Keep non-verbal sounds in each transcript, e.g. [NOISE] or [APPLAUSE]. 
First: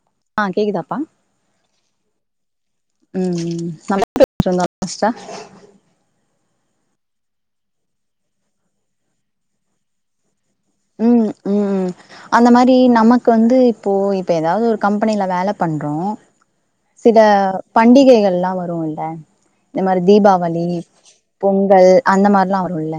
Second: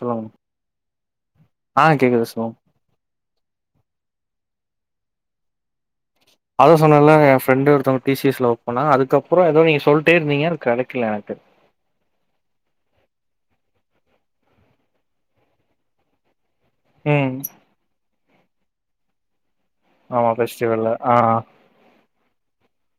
சொல்லுங் ஆ கேட்குதாப்பா ஆ கேட்கது சொல் ம் நம்ம என்ன பேசிட்டு இருந்தோ லாஸ்ட்டா அதா சொன்னேல்ல ஏ ஃப்ரெண்டு ஒருத்தவ டி சி எஸ் ல ஒர்க் போன அதுக்கப்றோ ஏதோ நீங்க சொல்லிட்டே இருந்தீங்கன்ன எனக்கு கெடைக்கல ம் எனக்கு ம் அந்த மாரி நமக்கு வந்து இப்போ இப்போ எதாவது ஒரு கம்பெனியில வேல பண்றோ சில ம் பண்டிகைகள் எல்லா வருல்ல இந்த மாரி ஆமா தீபாவளி ஃபெஸ்டிவல்ல ஆ பொங் கல் அந்த மாரில்லா வருல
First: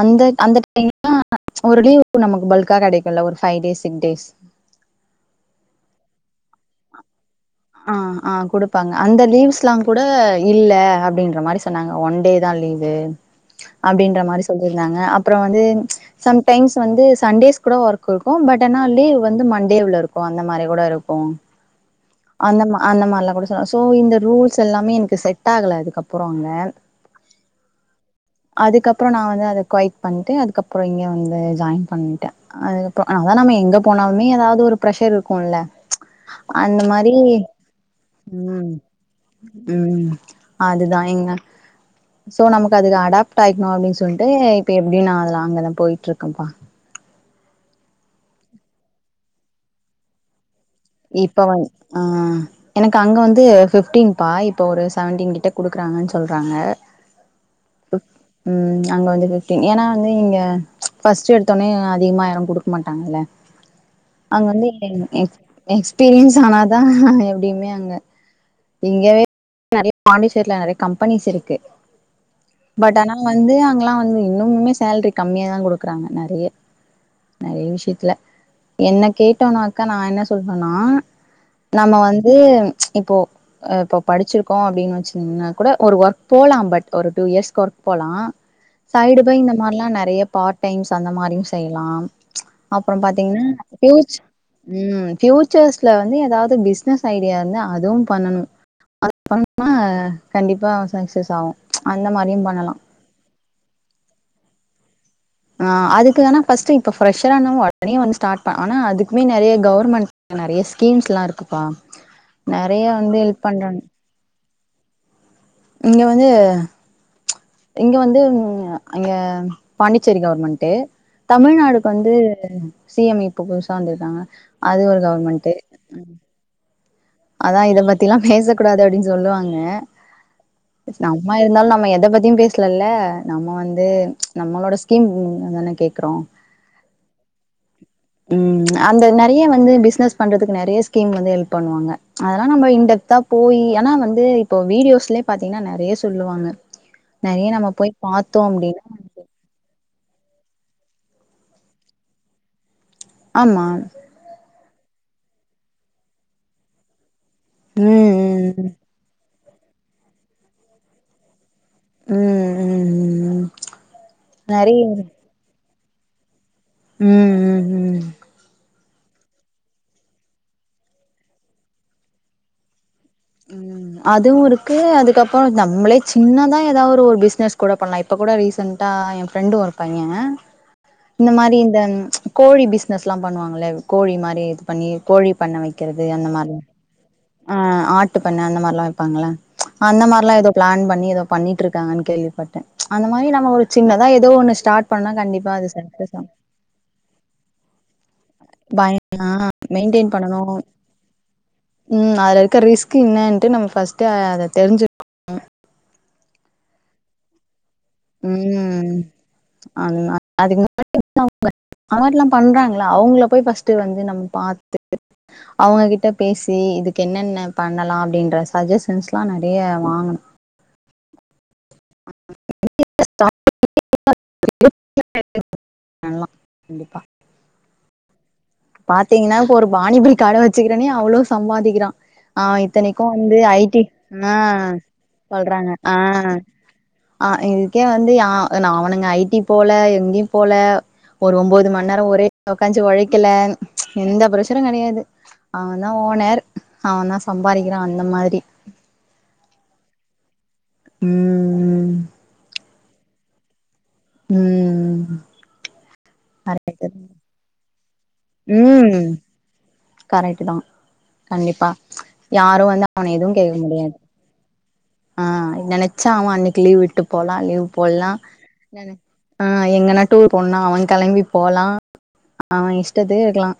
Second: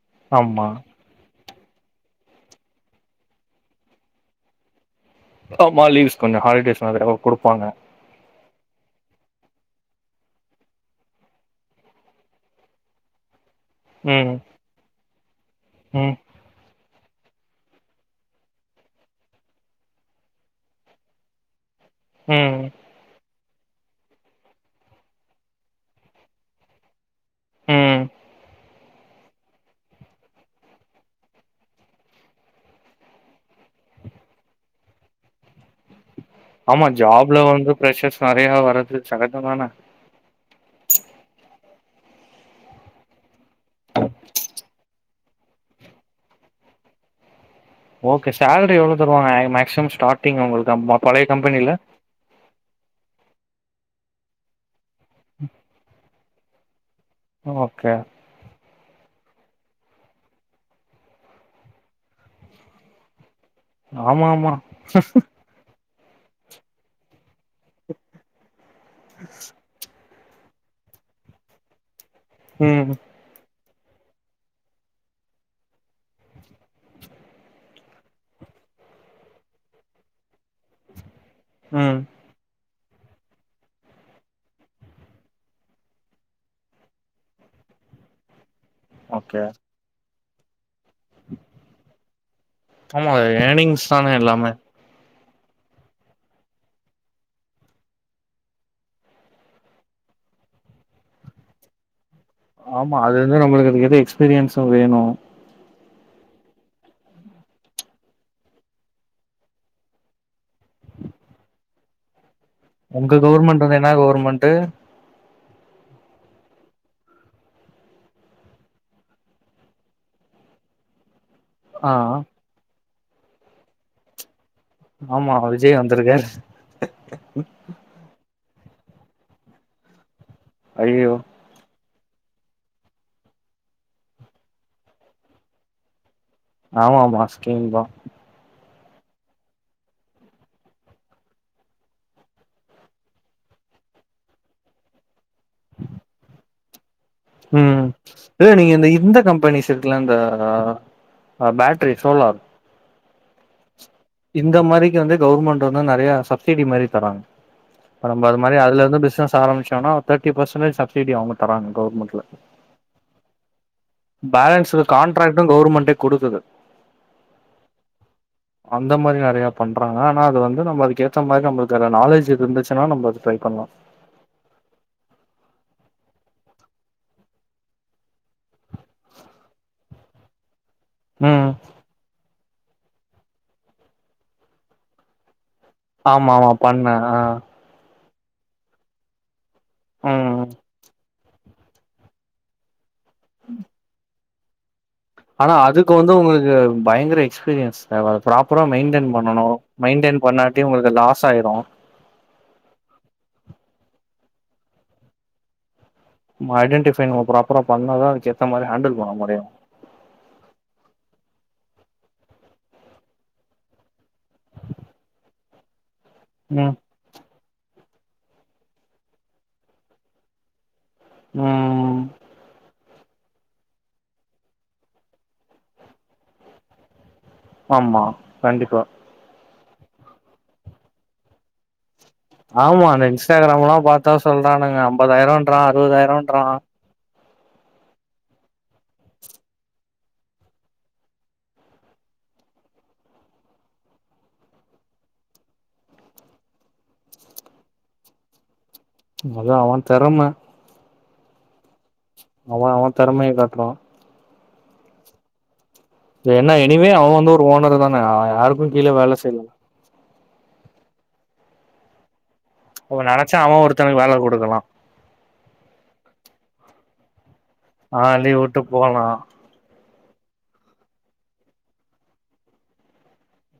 அந்த அந்த ஆமா ஒரு லீவ் நமக்கு பல்கா கெடைக்குல்ல ஒரு ஃபைவ் டேஸ் சிக் டேஸ் ஆமா லீவ்ஸ் கொஞ்சோ ஹாலிடேஸ் மாரி குடுப்பாங்க ஆ ஆ கேடுப்பாங்க அந்த லீவ்ஸ்லா கூட இல்ல அப்டின்ற மாரி சொன்னாங்க ஒன் டே தா லீவு [INAUDIBLE] அப்டின்ற மாரி சொல்லியிருந்தாங்க அப்றோ வந்து ம் சம் டைம்ஸ் வந்து சண்டேஸ் கூட ஒர்க் இருக்கு பட் ஆனா லீவ் வந்து மண்டேல்ல கூட இருக்கு அந்த மாரி கூட இருக்கு அந்த ம் அந்த மாரிலா கூட சொல்லலா சோ இந்த ரூல்ஸ் எல்லாமே எனக்கு செட் ஆகல அதுக்கப்றோ அங்க ம் அதுக்கப்றோ நா வந்து அத குவைக் பண்ணிட்டு அதுக்கப்றோ இங்கே வந்து ஜாயின் பண்ணிட்டே அதுக்கப்றோ அதா நம்ம எங்க போனாலுமே எதாவது ஒரு ப்ரஷர் இருக்கும்ல்ல ஆமா ஜாப்ல வந்து ப்ரஷர்ஸ் நெறைய ம் வரது சகஜ தான ம் அதுதா எங்க சோ நமக்கு அதுக்கு அடாப்ட் ஆகிக்கணு அப்டின்னு சொல்லிட்டு எப்டி நா அதல அங்கதா போயிட்டு இருக்கேன்ப்பா ஓகே சேலரி எவ்ளோ தருவாங்க மேக்சிமம் ஸார்டிங் உங்களுக்கு மொத் இப்ப வ ஆ எனக்கு அங்க வந்து பிப்டீன் பா இப்ப ஒரு செவன்டீன் கிட்ட குடுக்குறாங்கன்னு சொல்றாங்க ஓகே ம் அங்க வந்து பிப்டின் ஏன்னா வந்து இங்க பர்ஸ்ட்ட் எடுத்தோடனே அதிகமா யாரும் குடுக்க மாட்டாங்கல்ல ஆமா அங்க ஆமா வந்து ஏ எக்ஸ்பீரியன்ஸ் ஆனாதா எப்டியுமே அங்க இங்கவே நெறைய பாண்டிச்சேரி நெறைய கம்பெனிஸ் இருக்கு ம் பட் ஆனா வந்து அங்கெல்லா வந்து இன்னுமுமே சேல்ரி கம்மிய தா குடுக்குறாங்க நெறைய நெறைய விஷயத்துல என்ன கேட்டோனாக்கா நா என்ன சொல்றனா ம் நம்ம வந்து இப்போ இப்போ படிச்சிருக்கோ அப்டின்னு வெச்சீங்கன்னா கூட ஒரு ஒர்க் போலா பட் ஒரு டூ இயர்ஸ்க ஒர்க் போலா [INAUDIBLE] சைடு ஃபை இந்த மாரிலா நெறைய பார்ட் டைம்ஸ் அந்த மாரியு செய்யலா அப்பறோ ஆமா பாத்தீங்கன்னா ஏர்னிங்ஸ் தான பேச் எல்லாமே ம் ஃப்யூச்சர்ஸ்ல வந்து ஏதாவது பிஸ்னஸ் ஐடியா இருந்த அதுவு பண்ணணு [INAUDIBLE] பண்ணனா கண்டிப்பா சக்சஸ் ஆகு அந்த மாரியு பண்ணலா ஆமா அதது நம்பளுக்குகேத்த எக்ஸ்பீரியன்ஸூ வேணு ஆ அதுக்கு வேணா ஃபஸ்ட் இப்ப ஃப்ரெஷரானா உடனே ஓன் ஸடார்ட் பண் ஆனா அதுக்குமே நறைய கவர்மெண்ட் நறைய ஸ்கீம்ஸ்லா இருக்குப்பா நறைய வந்து ஹெல்ப் பண்றன் கவுர்மெண்ட்டு இங்க வந்து இங்க வந்து அங்கே பாண்டிச்சேரி கவுர்மெண்ட்டு தமிழ்நாடுக்கு ஆ வந்து சி எம் இப்போ புதுசா வந்துருக்காங்க அது ஒரு ஆமா கவுர்மெண்ட்டு விஜய் ம் வந்திருக்காரு அதா இதப்பத்திலா பேசக்கூடாது அப்டின்னு சொல்லுவாங்க ஐயோ நம்ம என்னவா இருந்தாலு நம்ப எத பத்தியு பேஸ்லல்ல நம்ப வந்து நம்ளோட ஸ்கீம் அதான கேக்றோ ஆமாமா ஸ்கீம் தா ம் அந்த நறைய வந்து பிசினஸ் பண்றதுக்கு நறைய ஸ்கீம் வந்து ஹெல்ப் பண்ணுவாங்க அதெல்லா நம்ப இண்டப்தா போயி ஆனா வந்து இப்போ வீடியோஸ்லே பாத்தீங்கனா நறைய சொல்லுவாங்க நெறைய நம்ம ம் போய் பாத்தோ இல்ல நீங்க இந்த அப்டின்னா இந்த கம்பனிஸ் இதுக்குலா இந்த அ பேட்ரி சோலார் ஆமாம் இந்த மாரிக்கி வந்து கவுர்மெண்ட்டு வந்து நறையா சப்சிடி மாரி தராங்க ம் நம்ப அதுமாரி ம் அதுலருந்து பிஸ்னஸ் ஆரம்பிச்சோனா தேர்டிபசன்டேஜ் சப்சிடி அவுங்க தறாங்க ம் கவர்மெண்ட்ல ம் ம் நெறைய பேலன்ஸ்ல காண் ட்ராக்ட்டு கவர்மெண்டே குடுக்குது ம் ம் ஹும் அந்த மாரியு நறையா பண்றாங்க ஆனா அது வந்து நம்ம அதுக்கேத்த மாரி நம்பளுக்கு அத நாலேஜ் இருந்துச்சுனா நம்பது ம் அதுவு இருக் க்கு அதுக்கப்றோ நம்மளே சின்னதா ஏதா ஒரு பிஸ்னஸ் கூட பண்லா இப்போ கூட ரீசண்டா ஏ ஃப்ரெண்டோ பைய இந்த ம் மாரி இந்த ம் கோழி பிஸ்னஸ்லா பண்ணுவாங்கள கோழி மாரி இது பண்ணி கோழி பண்ண வைக்கிறது அந்த மாரி அண்ணா ஆ ஆட்டு பண்ண அந்த மாரிலா வெப்பாங்கள அந்த மார்லா ம் ஏதோ பிளான் பண்ணி ஏதோ பண்ணிட்ருக்காங்கனு கேள்விப்பட்ட அந்த மாரி நம்ம ஒரு சின்னதா ஏதோ ஒன்னு ஸ்டார்ட் பண்ணா கண்டிப்பா ஆனா அது அதுக்கு சக்சஸ் வந்து ஆகு உங்குளுக்கு பயங்கர எக்ஸ்பீரிய தேவ ப்ராப்பரா மெயின்டென் பய ஆ பண்ணணு மெயின்டெயின் மெயின்டென் பண்ணனு பண்ணாட்டி உங்குளுக்கு லாஸாயிரு ம் அதுல இருக்கற ரிஸ்க் என்னான்ட்டு நம்ப ஃபர்ஸ்ட் அத தெரிஞ்சு ம் ஐடெண்டிஃபை நம்ப ப்ராப்பரா பண்ணா தா நம்ப அதுக்கேத்தா மாரி ஹேண்டில் பண்ண முடியு அண்ணா அதுக் [INAUDIBLE] [INAUDIBLE] ஆடுலா பண்றாங்கள அவுங்கள போய் ஃபர்ஸ்ட் வந்து நம்ப பாத்துட்டு அவுங்ககிட்ட பேசி ம் இதுக் கு என்னென்ன பண்ணலா அப்டின்ற சஜஷன்ஸ்லா நறைய வாங்கணு ம் [INAUDIBLE] பண்லா கண்டிப்பா ஆமா கண்டிப்பா பாத்தீங்கனா இப்போ ஒரு பானிபூரி கட வச்சிருக்கறனே அவ்ளோ சம்பாதிக்கிறா அ ஆமா இத்தனைக்கு அந்த வந்து ஐ இன்ஸ்டாகிராம்லா டி பாத்தா ஆ சொல்றானுங்க ஐம்பதாயிரன்றா சொல்றாங்க ஆ அறுவதாயிரன்றா ஆ இதுக்கே வந்து யா நா அவனுங்க ஐ டி போல எங்கயு போல ஒரு ஒம்போது மண்ணேரோ ஒரே உக்காஞ்சு ஒழைக்கல எந்த பிரச்சன கெடையாது அவந்தா ஓனர் அவந்தா சம்பாரிகறா அந்த மாதுரி அது அவ தெரம்ம ம் அவ அவ திறமைய காட்டுறா ம் இப்ப என்ன கரெக்ட் எனிவே அவ வந்து ஒரு ஓனர்ரு தான யாரு ம் கரெக்ட் தா கண்டிப்பா யாரோ வ ந்து அவ அவன எதுவு நெனச்சா கேட்க அவ முடியாது [UNINTELLIGIBLE] குடுக்கலா ஆ நெனச்சா அவ அன்னிக்கு லீவ் விட்டு போலா லீவ் ஆ போடலா லீவ் விட்டு போலா [INAUDIBLE] ஆ எங்கன்னா டூர் போணுனா அவ கெளம்பி போலா அவ இஷ்டத்துக்கு இருக்கலா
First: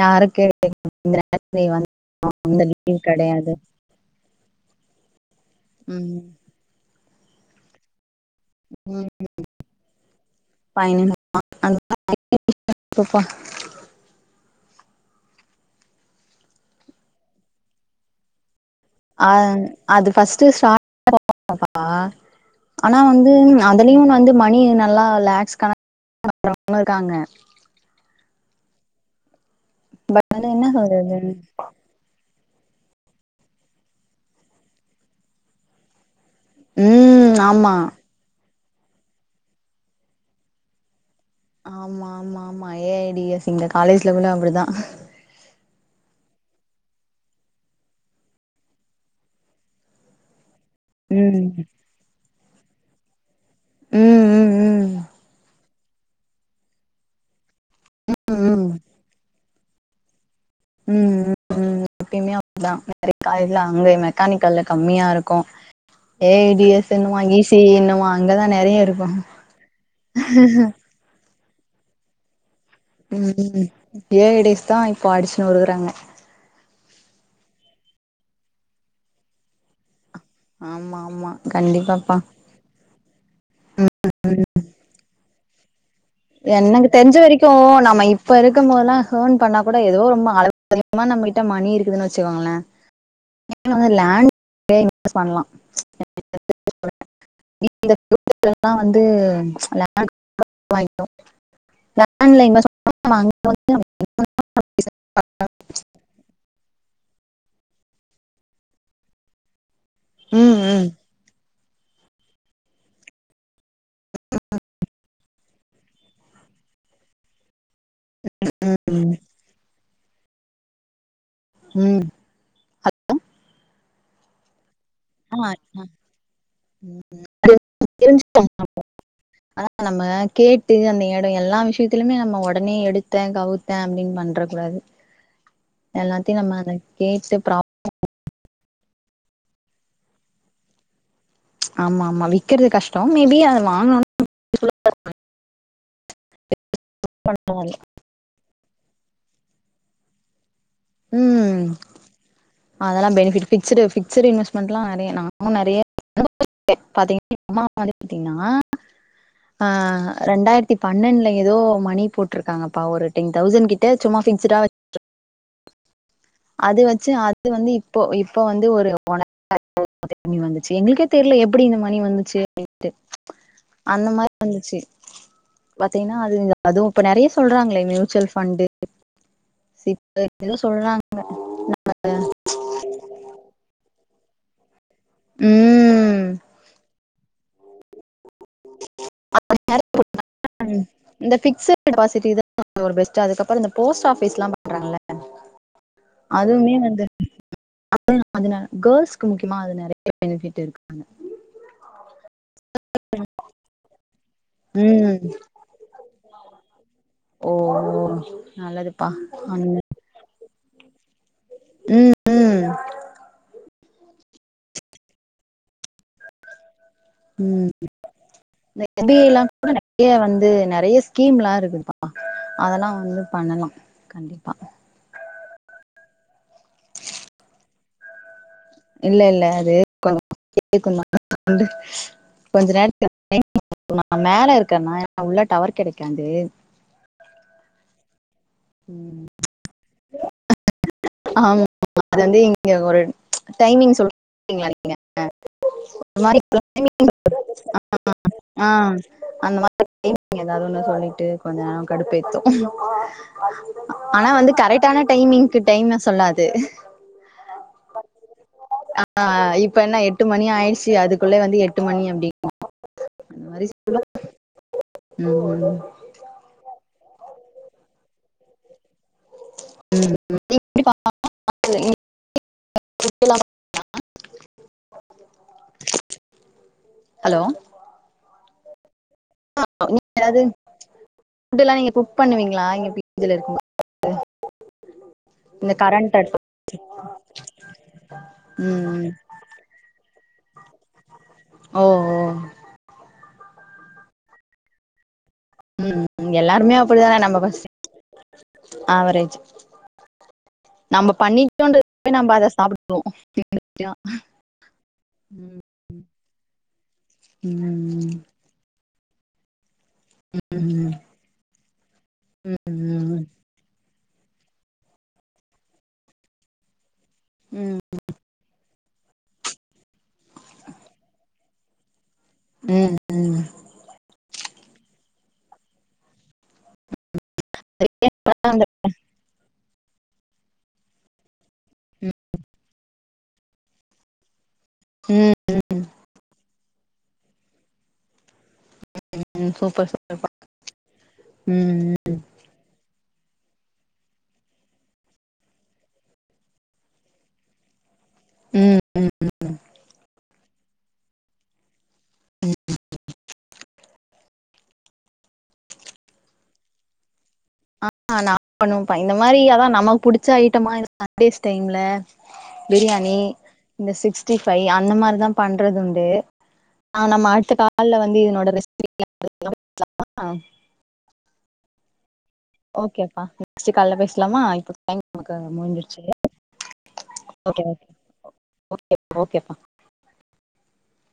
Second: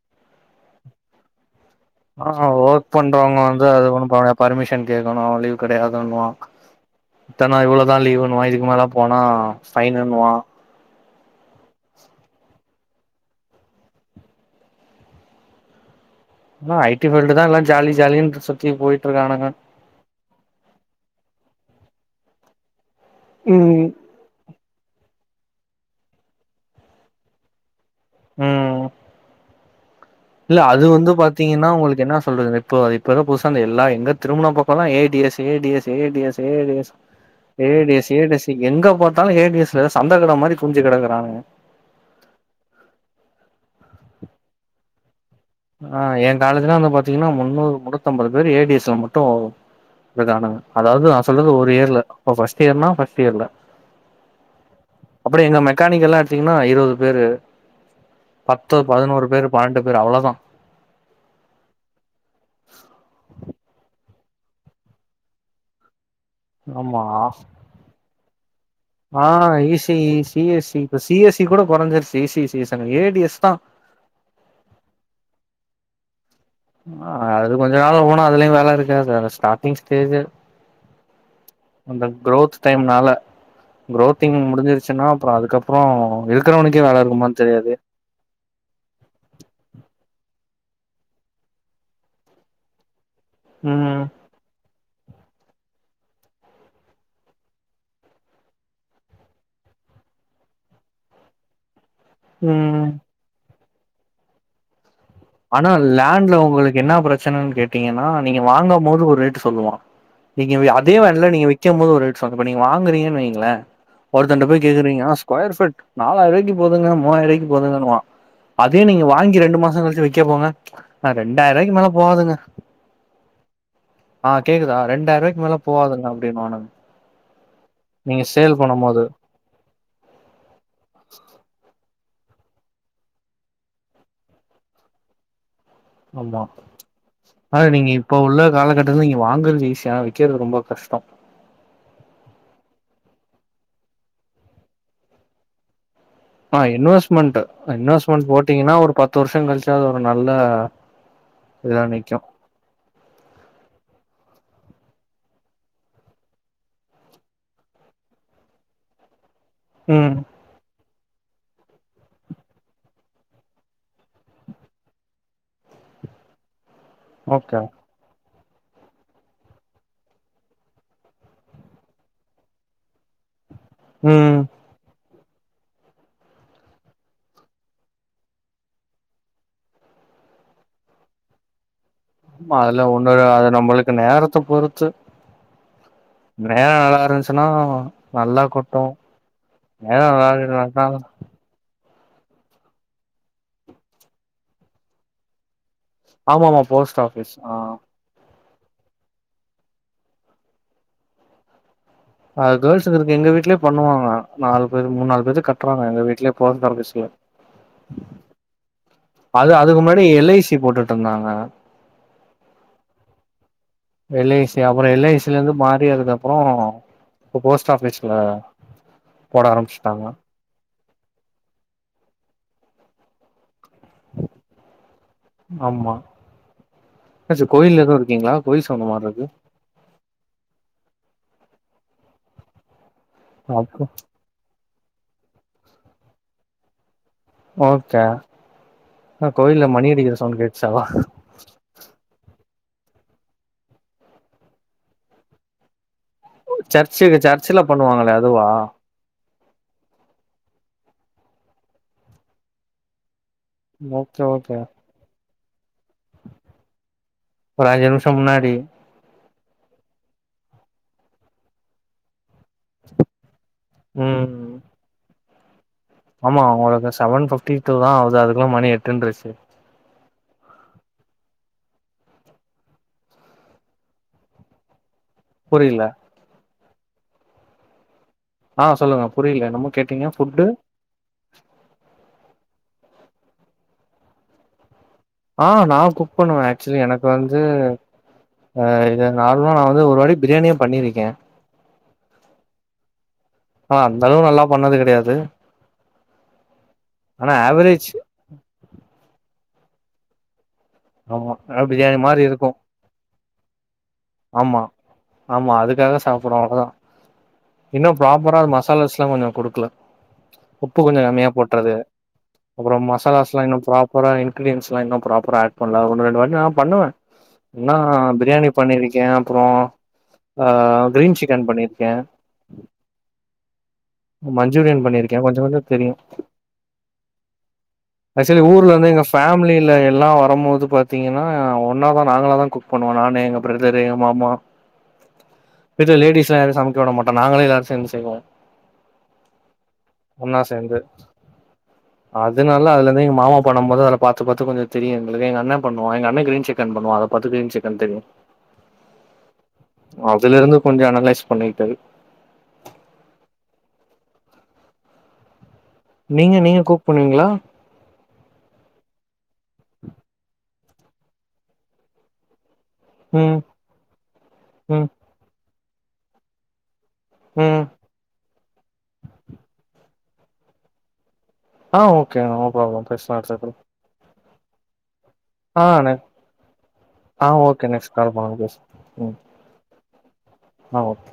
யாருக்கு [INAUDIBLE] ஆ ஒர்க் பண்றவங்க கெடையாது வந்து அது ஒண்ணு [UNINTELLIGIBLE] பர்மிஷன் கேக்கணு லீவ் ம் கெடையாதுன்னுவா இத்தன்னா இவ்வளவுதா லீவுன்னுவா இதுக்கு [UNINTELLIGIBLE] ம் போனா ஃபைன்னுவா [INAUDIBLE] எல்லா ஐ டி ஃபீல்ட் தா எல்லா ஜாலி ஜாலின்ட்டு சுத்தி போயி அ அது ஃபர்ஸ்ட் [INAUDIBLE] அனா வந்து ம் அதுலயு வந்து மணி நல்லா லேக்ஸ் [INAUDIBLE] இருக்காங்க ம் பட் வந்து இல்ல என்ன அது வந்து சொல்றது பாத்தீங்கன்னா உங்களுக்கு என்னா சொல்றது இப்போ இப்ப எதோ புதுசா அந்த எல்லா எங்க திரும்பன பக்கோலா A D S A D S A D S A D S ம் ஏ ஆமா D S A D S எங்க பாத்தாலு ஏ டி எஸ்ல சந்தகட மாரி குமிஞ்சி கெடக்குறானுங்க ஆமா ஆமா ஆமா ஏ ஐ டி எஸ் எங்க காலேஜ்லகுள்ள அப்படிதா ஆ எ காலேஜ்லா வந்து பாத்திங்கன்னா முன்னூறு முன்னூத்தம்பது பேரு ஏ டி எஸ்ல மட்டு [UNINTELLIGIBLE] அதாவது நா ம் சொல்றது ஒரு இயர்ல அப்ப ஃபஸ்ட் இயர்னா ஃபஸ்ட் இயர்ல ம் ம் ம் அப்படி எங்க மெக்கானிக்க எல்லா எடுத்திங்கன்னா இருவது பேரு ம் பத்து பதுனோரு பேரு பன்னெண்டு பேரு அவ்வளதா ம் ம் [INAUDIBLE] எப்பயுமே அப்படித்தா [INAUDIBLE] அங்கே மெக்கானிக்கல்ல கம்மியா இருக்கு ஏ ஐ டி எஸ் ஆமா என்னவா ஈ சி ஈ என்னுவா அங்கதா நெறைய இருக்கு ஆ E C E C S C C S C கூட கொறஞ்சிருச்சி ஈ சி சி எஸ் னு ஏ டி ம் எஸ் தா ம் [UNINTELLIGIBLE] தா இப்ப அடிச்சு நொறுக்குறாங்க அது கொஞ்ச நாள் போனா அதுலயு வேல இருக்காது அது ஸ்டார்டிங் ஸ்டேஜு ஆமா ஆமா கண்டிப்பாப்பா டைம்னால க்ரோத்திங் முடிஞ்சிருச்சுன்னா அப்பறோ அதுக்கப்பறோ என்னக்கு தெரிஞ்ச வரைக்கு நம்ம இப் இப்ப இருக்கும்போதுல ஹேர்ன் பண்ணா கூட எதோ ரொம்ப அளவுக்கு அதிகமா நம்ம கிட்ட மணி இருக்குதுன்னு வெச்சுக்கோங்களே ம் [INAUDIBLE] இன்வெஸ்ட் பண்ணலா [INAUDIBLE] [INAUDIBLE] வந்து [INAUDIBLE] ம் [INAUDIBLE] அனா லேண்ட்ல உங்களுக்கு என்னா பிரச்சனன்னு கேட்டீங்கன்னா நீங்க வாங்கம்போது ஒரு ரேட்டு சொல்லுவா ம் நீங்க ம் அதே விலையில நீங்க விக்கும் போது ஒரு ரேட் சொல்லங்க இப்ப நீங்க வாங்குறீங்கன்னு வைங்களே ஒருத்தன்ட்ட போய் கேக்குறீங்க ஸ்கொயர் ஃபிட் நாலாயிர ரூபாய்க்கு போதுங்க மூவாயிரம் ரூபாய்க்கு போதுங்கன்னுவா அதே ம் நீங்க வாங்கி ரெண்டு மாசம் கழிச்சு விக்க போங்க ஆ ரெண்டாயிரம் ரூபாய்க்கு மேல ம் போகாதுங்க ஆ கேக்குதா ரெண்டாயிரம் ரூபாய்க்கு ஆமா மேல போகாதுங்க அப்டின்வானுங்க அது தெரிஞ்சிக்கனு அப்போ போது ஆனா நம்ம கேட்டு அந்த இடம் எல்லா விஷயத்திலுமே நம்ம உடனே எடுத்த கவு த்த அப்படின்னு பண்ற கூடாது எல்லாத்தையு ஆமா நம்ம அத கேட்டு ப்ரா ஆனா நீங்க இப்ப உள்ள காலக்கட்டத்துல நீங்க வாங்குறது ஈஸி ஆனா விக்கிறது ரொம்ப கஷ்டம் ஆமா ஆமா விக்கறது கஷ்டம் மேபி அத வாங்கணும்னா ஆ இன்வெஸ்ட்மெண்ட் பரவால்ல இன்வெஸ்ட்மென்ட் போட்டீங்கன்னா ஒரு பத்து வருஷம் கழிச்சா அது ஒரு நல்ல ம் ஏதோ நிக்கும் அதெல்லா பெனிஃபிட் ஃபிக்சஸ்ட் ஃபிக்சடு இன்வெஸ்ட்மெண்ட்லா நிறைய நானு நிறைய அனுபவிச்சிருக்கோ இப்ப பாத்தீங்கன்னா அம்மா வந்து பாத்தீங்கன்னா ஆ ம் ரெண்டாயிர த்தி பன்னெண்டுல ஏதோ மணி போட்ருக்காங்கப்பா ஒரு டென் தௌசண்ட் கிட்ட சும்மா பிக்சடா அது வச்சு அது ஓகே வந்து இப்போ இப்ப வந்து ஒரு வந்துச்சு எங்களுக்கே தெரியல எப்படி இந்த மணி வந்துச்சு அந்த மாதிரி ம் வந்துச்சு பாத்தீங்கன்னா அது அதுவும் இப்ப நிறைய சொல்றாங்களே மியூச்சுவல் ஃபண்ட் சிப்ப எதோ சொல்றாங்க ஆ அதுலா ஒன்னுல்ல அது நம்மளுக்கு நேரத்த பொறுத்து ம் நேரம் நல்லா இருந்துச்சு னா நல்லா கொட்டும் நேரம் நல்லா இந்த பிக்ஸட் டெபாசிட் இதுதா ஒரு பெஸ்ட் அதுக்கப்புறோ இந்த போஸ்ட் ஆபீஸ்ல்லா பண்றாங்கள ஆமாமா அதுமே போஸ்ட் வந்து ஆஃபிஸ் ஆ அது அதுல கேர்ள்ஸ்க்கு முக்கியமா அது நிறைய பெனிஃபிட் இருக்காங்க அ கேர்ள்ஸ்ஸுக்கு இருக்கு எங்க வீட்லயே பண்ணுவாங்க நாலு பேர் மூணுாலு ம் பேத்துக்கு கட்டுறாங்க எங்க வீட்ல போஸ்ட் ஆபீஸ்ல ஓ ஓ நல்லதுப்பா பண்ணுங்க ப்ப எல் ஐ சி போட்டுட்டு இருந்தாங்க ம் ம் எல் ஐ சி அப்புறோ எல் ஐ சி ல இருந்து மாறி அதுக்கு அப்புறோ ம் இந்த எஃப் பி ஐல்லா போட கூட ஆரம்பிச்சுட்டாங்க நிறைய வந்து நிறைய ஸ்கீம்லா இருக்குதுப்பா அதெல்லா வந்து பண்ணலா கண்டிப்பாக ஆமா என்னாச்சு கோயில எதுவும் இருக்கீங்களா கோயில் சவுண்டு மாரி இல்ல இருக்கு இல்ல அது [INAUDIBLE] கொஞ்ச நேரம் ஓ அப்புறோ மேல இருக்கன்னா உள்ள டவர் கிடைக்காது ஓகே உம் ஆ கோயில்ல மணி அடிக்கிற சவுண்ட் கேட்டுச்சு அதா ஆமா அது வந்து இங்க ஒரு டைமிங் சொல்லுவீங்கள நீங்க அந்த மாரி [INAUDIBLE] சர்ச்சு சர்ச்சுல பண்ணுவாங்களே அதுவா ஆ அந்த மாதிரி மிங் ஏதாவதுன்னு சொல்லிட்டு கொஞ்ச நேரம் கடுப்பேத்தும் ஓகே ஆனா வந்து ஓகே கரெக்டான டைமிங்க்கு டைம்லா சொல்லாது ஒரு அஞ்சு நிமிஷம் முன்னாடி ஆ இப்ப என்ன எட்டு மணி ஆயிடுச்சு அதுக்குள்ள வந்து எட்டு மணி அப்படின்னு அந்த மாரி ம் ம் ஆமா அவுங்களுக்கு சவன் பிப்டி டூ தா ஆவுது அதுக்குள்ள மணி எட்டுன்ருச்சு [INAUDIBLE] புரியில ஹலோ ஆ சொல்லுங்க புரியில என்னமோ கேட்டீங்க ஃபுட்டு ஃபுட்டுல்லா நீங்க குக் பண்ணுவீங்ளா நீங்க பீ ஜி ல இருக்கும்போது ஆ நா குக் பண்ணுவே ஆக்சுலி எனக்கு வந்து அ ம் இத ம் நார்மலா நா வந்து ஒருவாட்டி பிரியாணியே பண்ணிருக்கே ஓஓ ஆ அந்த அளவுக்கு நல்லா பண்ணது கெடையாது ம் எல்லாருமே அப்படிதானே ஆனா நம்ம ஃபஸ்ட் ஆவரேஜ் ஆவரேஜு [INAUDIBLE] நம்ப ஆமா ஆ பண்ணிட்டோன்றது பிரியாணி போய் மாரி நம் அத இருக்கு சாப்டுவோ [INAUDIBLE] ஆமா ஆமா அதுக்காகதா சாப்புறோ அவ்ளோதா ம் இன்னும் ம் ப்ராப்பரா மசாலாஸ்ல்லா கொஞ்ச குடு க்லா உப்பு ம் ம் கொஞ்சொ கம்மியா போட்றது அப்பறோ மசாலாஸ்லா இன்னு ப்ராப் பரா இன்கீரிடியன்ஸ்லா இன்னு ப்ராப்பரா ஆட் பண்லா ஒண்ணு ரெண்டு வாட்டி நா பண்ணுவ ம் ன்னா ம் பிரியாணி பண்ணிருக்கே அப்புறோ ஆ கிரீன் சிக்கன் பண்ணிருக்கே ம் ம் மஞ்சூரியன் பண்ணிருக்கே கொஞ்சொ கொஞ்சொ தெரியு ஆக்சுலி ஊர்ல இருந்து எங்க ஃபேமிலியில எல்லா வரம்போது பாத் பாத்தீங்கன்னா ஒன்னாதா நாங்கள தா குக் பண்ணுவோ நானு எங்க பிரதர் எங்க மாமா ம் ம் வீட்ல லேடீஸ்லா யாரையு சமைக்க விட மாட்டோ நாங்களே எல்லாரு சேந்து செய்வோ சூப்பர் சூப்பர்ப்பா ஒன்னா சேந்து ம் அதனால அதுலந்து எங்க மாமா பண்ணம் போது அதல பாத்து பாத்து கொஞ்சொ தெரியு எங்களுக்கு எங்க அண்ணே பண்ணுவா எங்கண்ணே கிரீன் சிக்கன் பண்ணுவா அத பாத்து கிரீன் சிக்கன் தெரியு ம் அதுலருந்து கொஞ்சொ அனலைஸ் பண்ணிகிட்டது நீங்க நீங்க குக் பண்ணுவீங்களா ஆ நா பண்ணுவப்பா இந்த மாரி அதா நமக்கு புடிச்ச ஐட்டமா இருந்தா சண்டேஸ் டைம்ல பிரியாணி ம் இந்த சிக்ஸ்டி ஃபை ம் அந்த மார்தா பண்றதுண்டு ஆ நம்ம அடுத்த ம் கால்ல வந்து இதனோட ரெசி [INAUDIBLE] ஆ ஓகேங்க ஓக் ஓகேப்பா நெக்ஸ்ட்டு கால்ல பேஸ்லாமா இப்போ டைம் நமக்கு ஆ நெ முஞ்சடுச்சு இல்ல ஆ ஓகே நெக்ஸ்டு கால் பண்ணுங்க பேசு ஓகேப்பா ஓகேப்பா ஆ ஓகே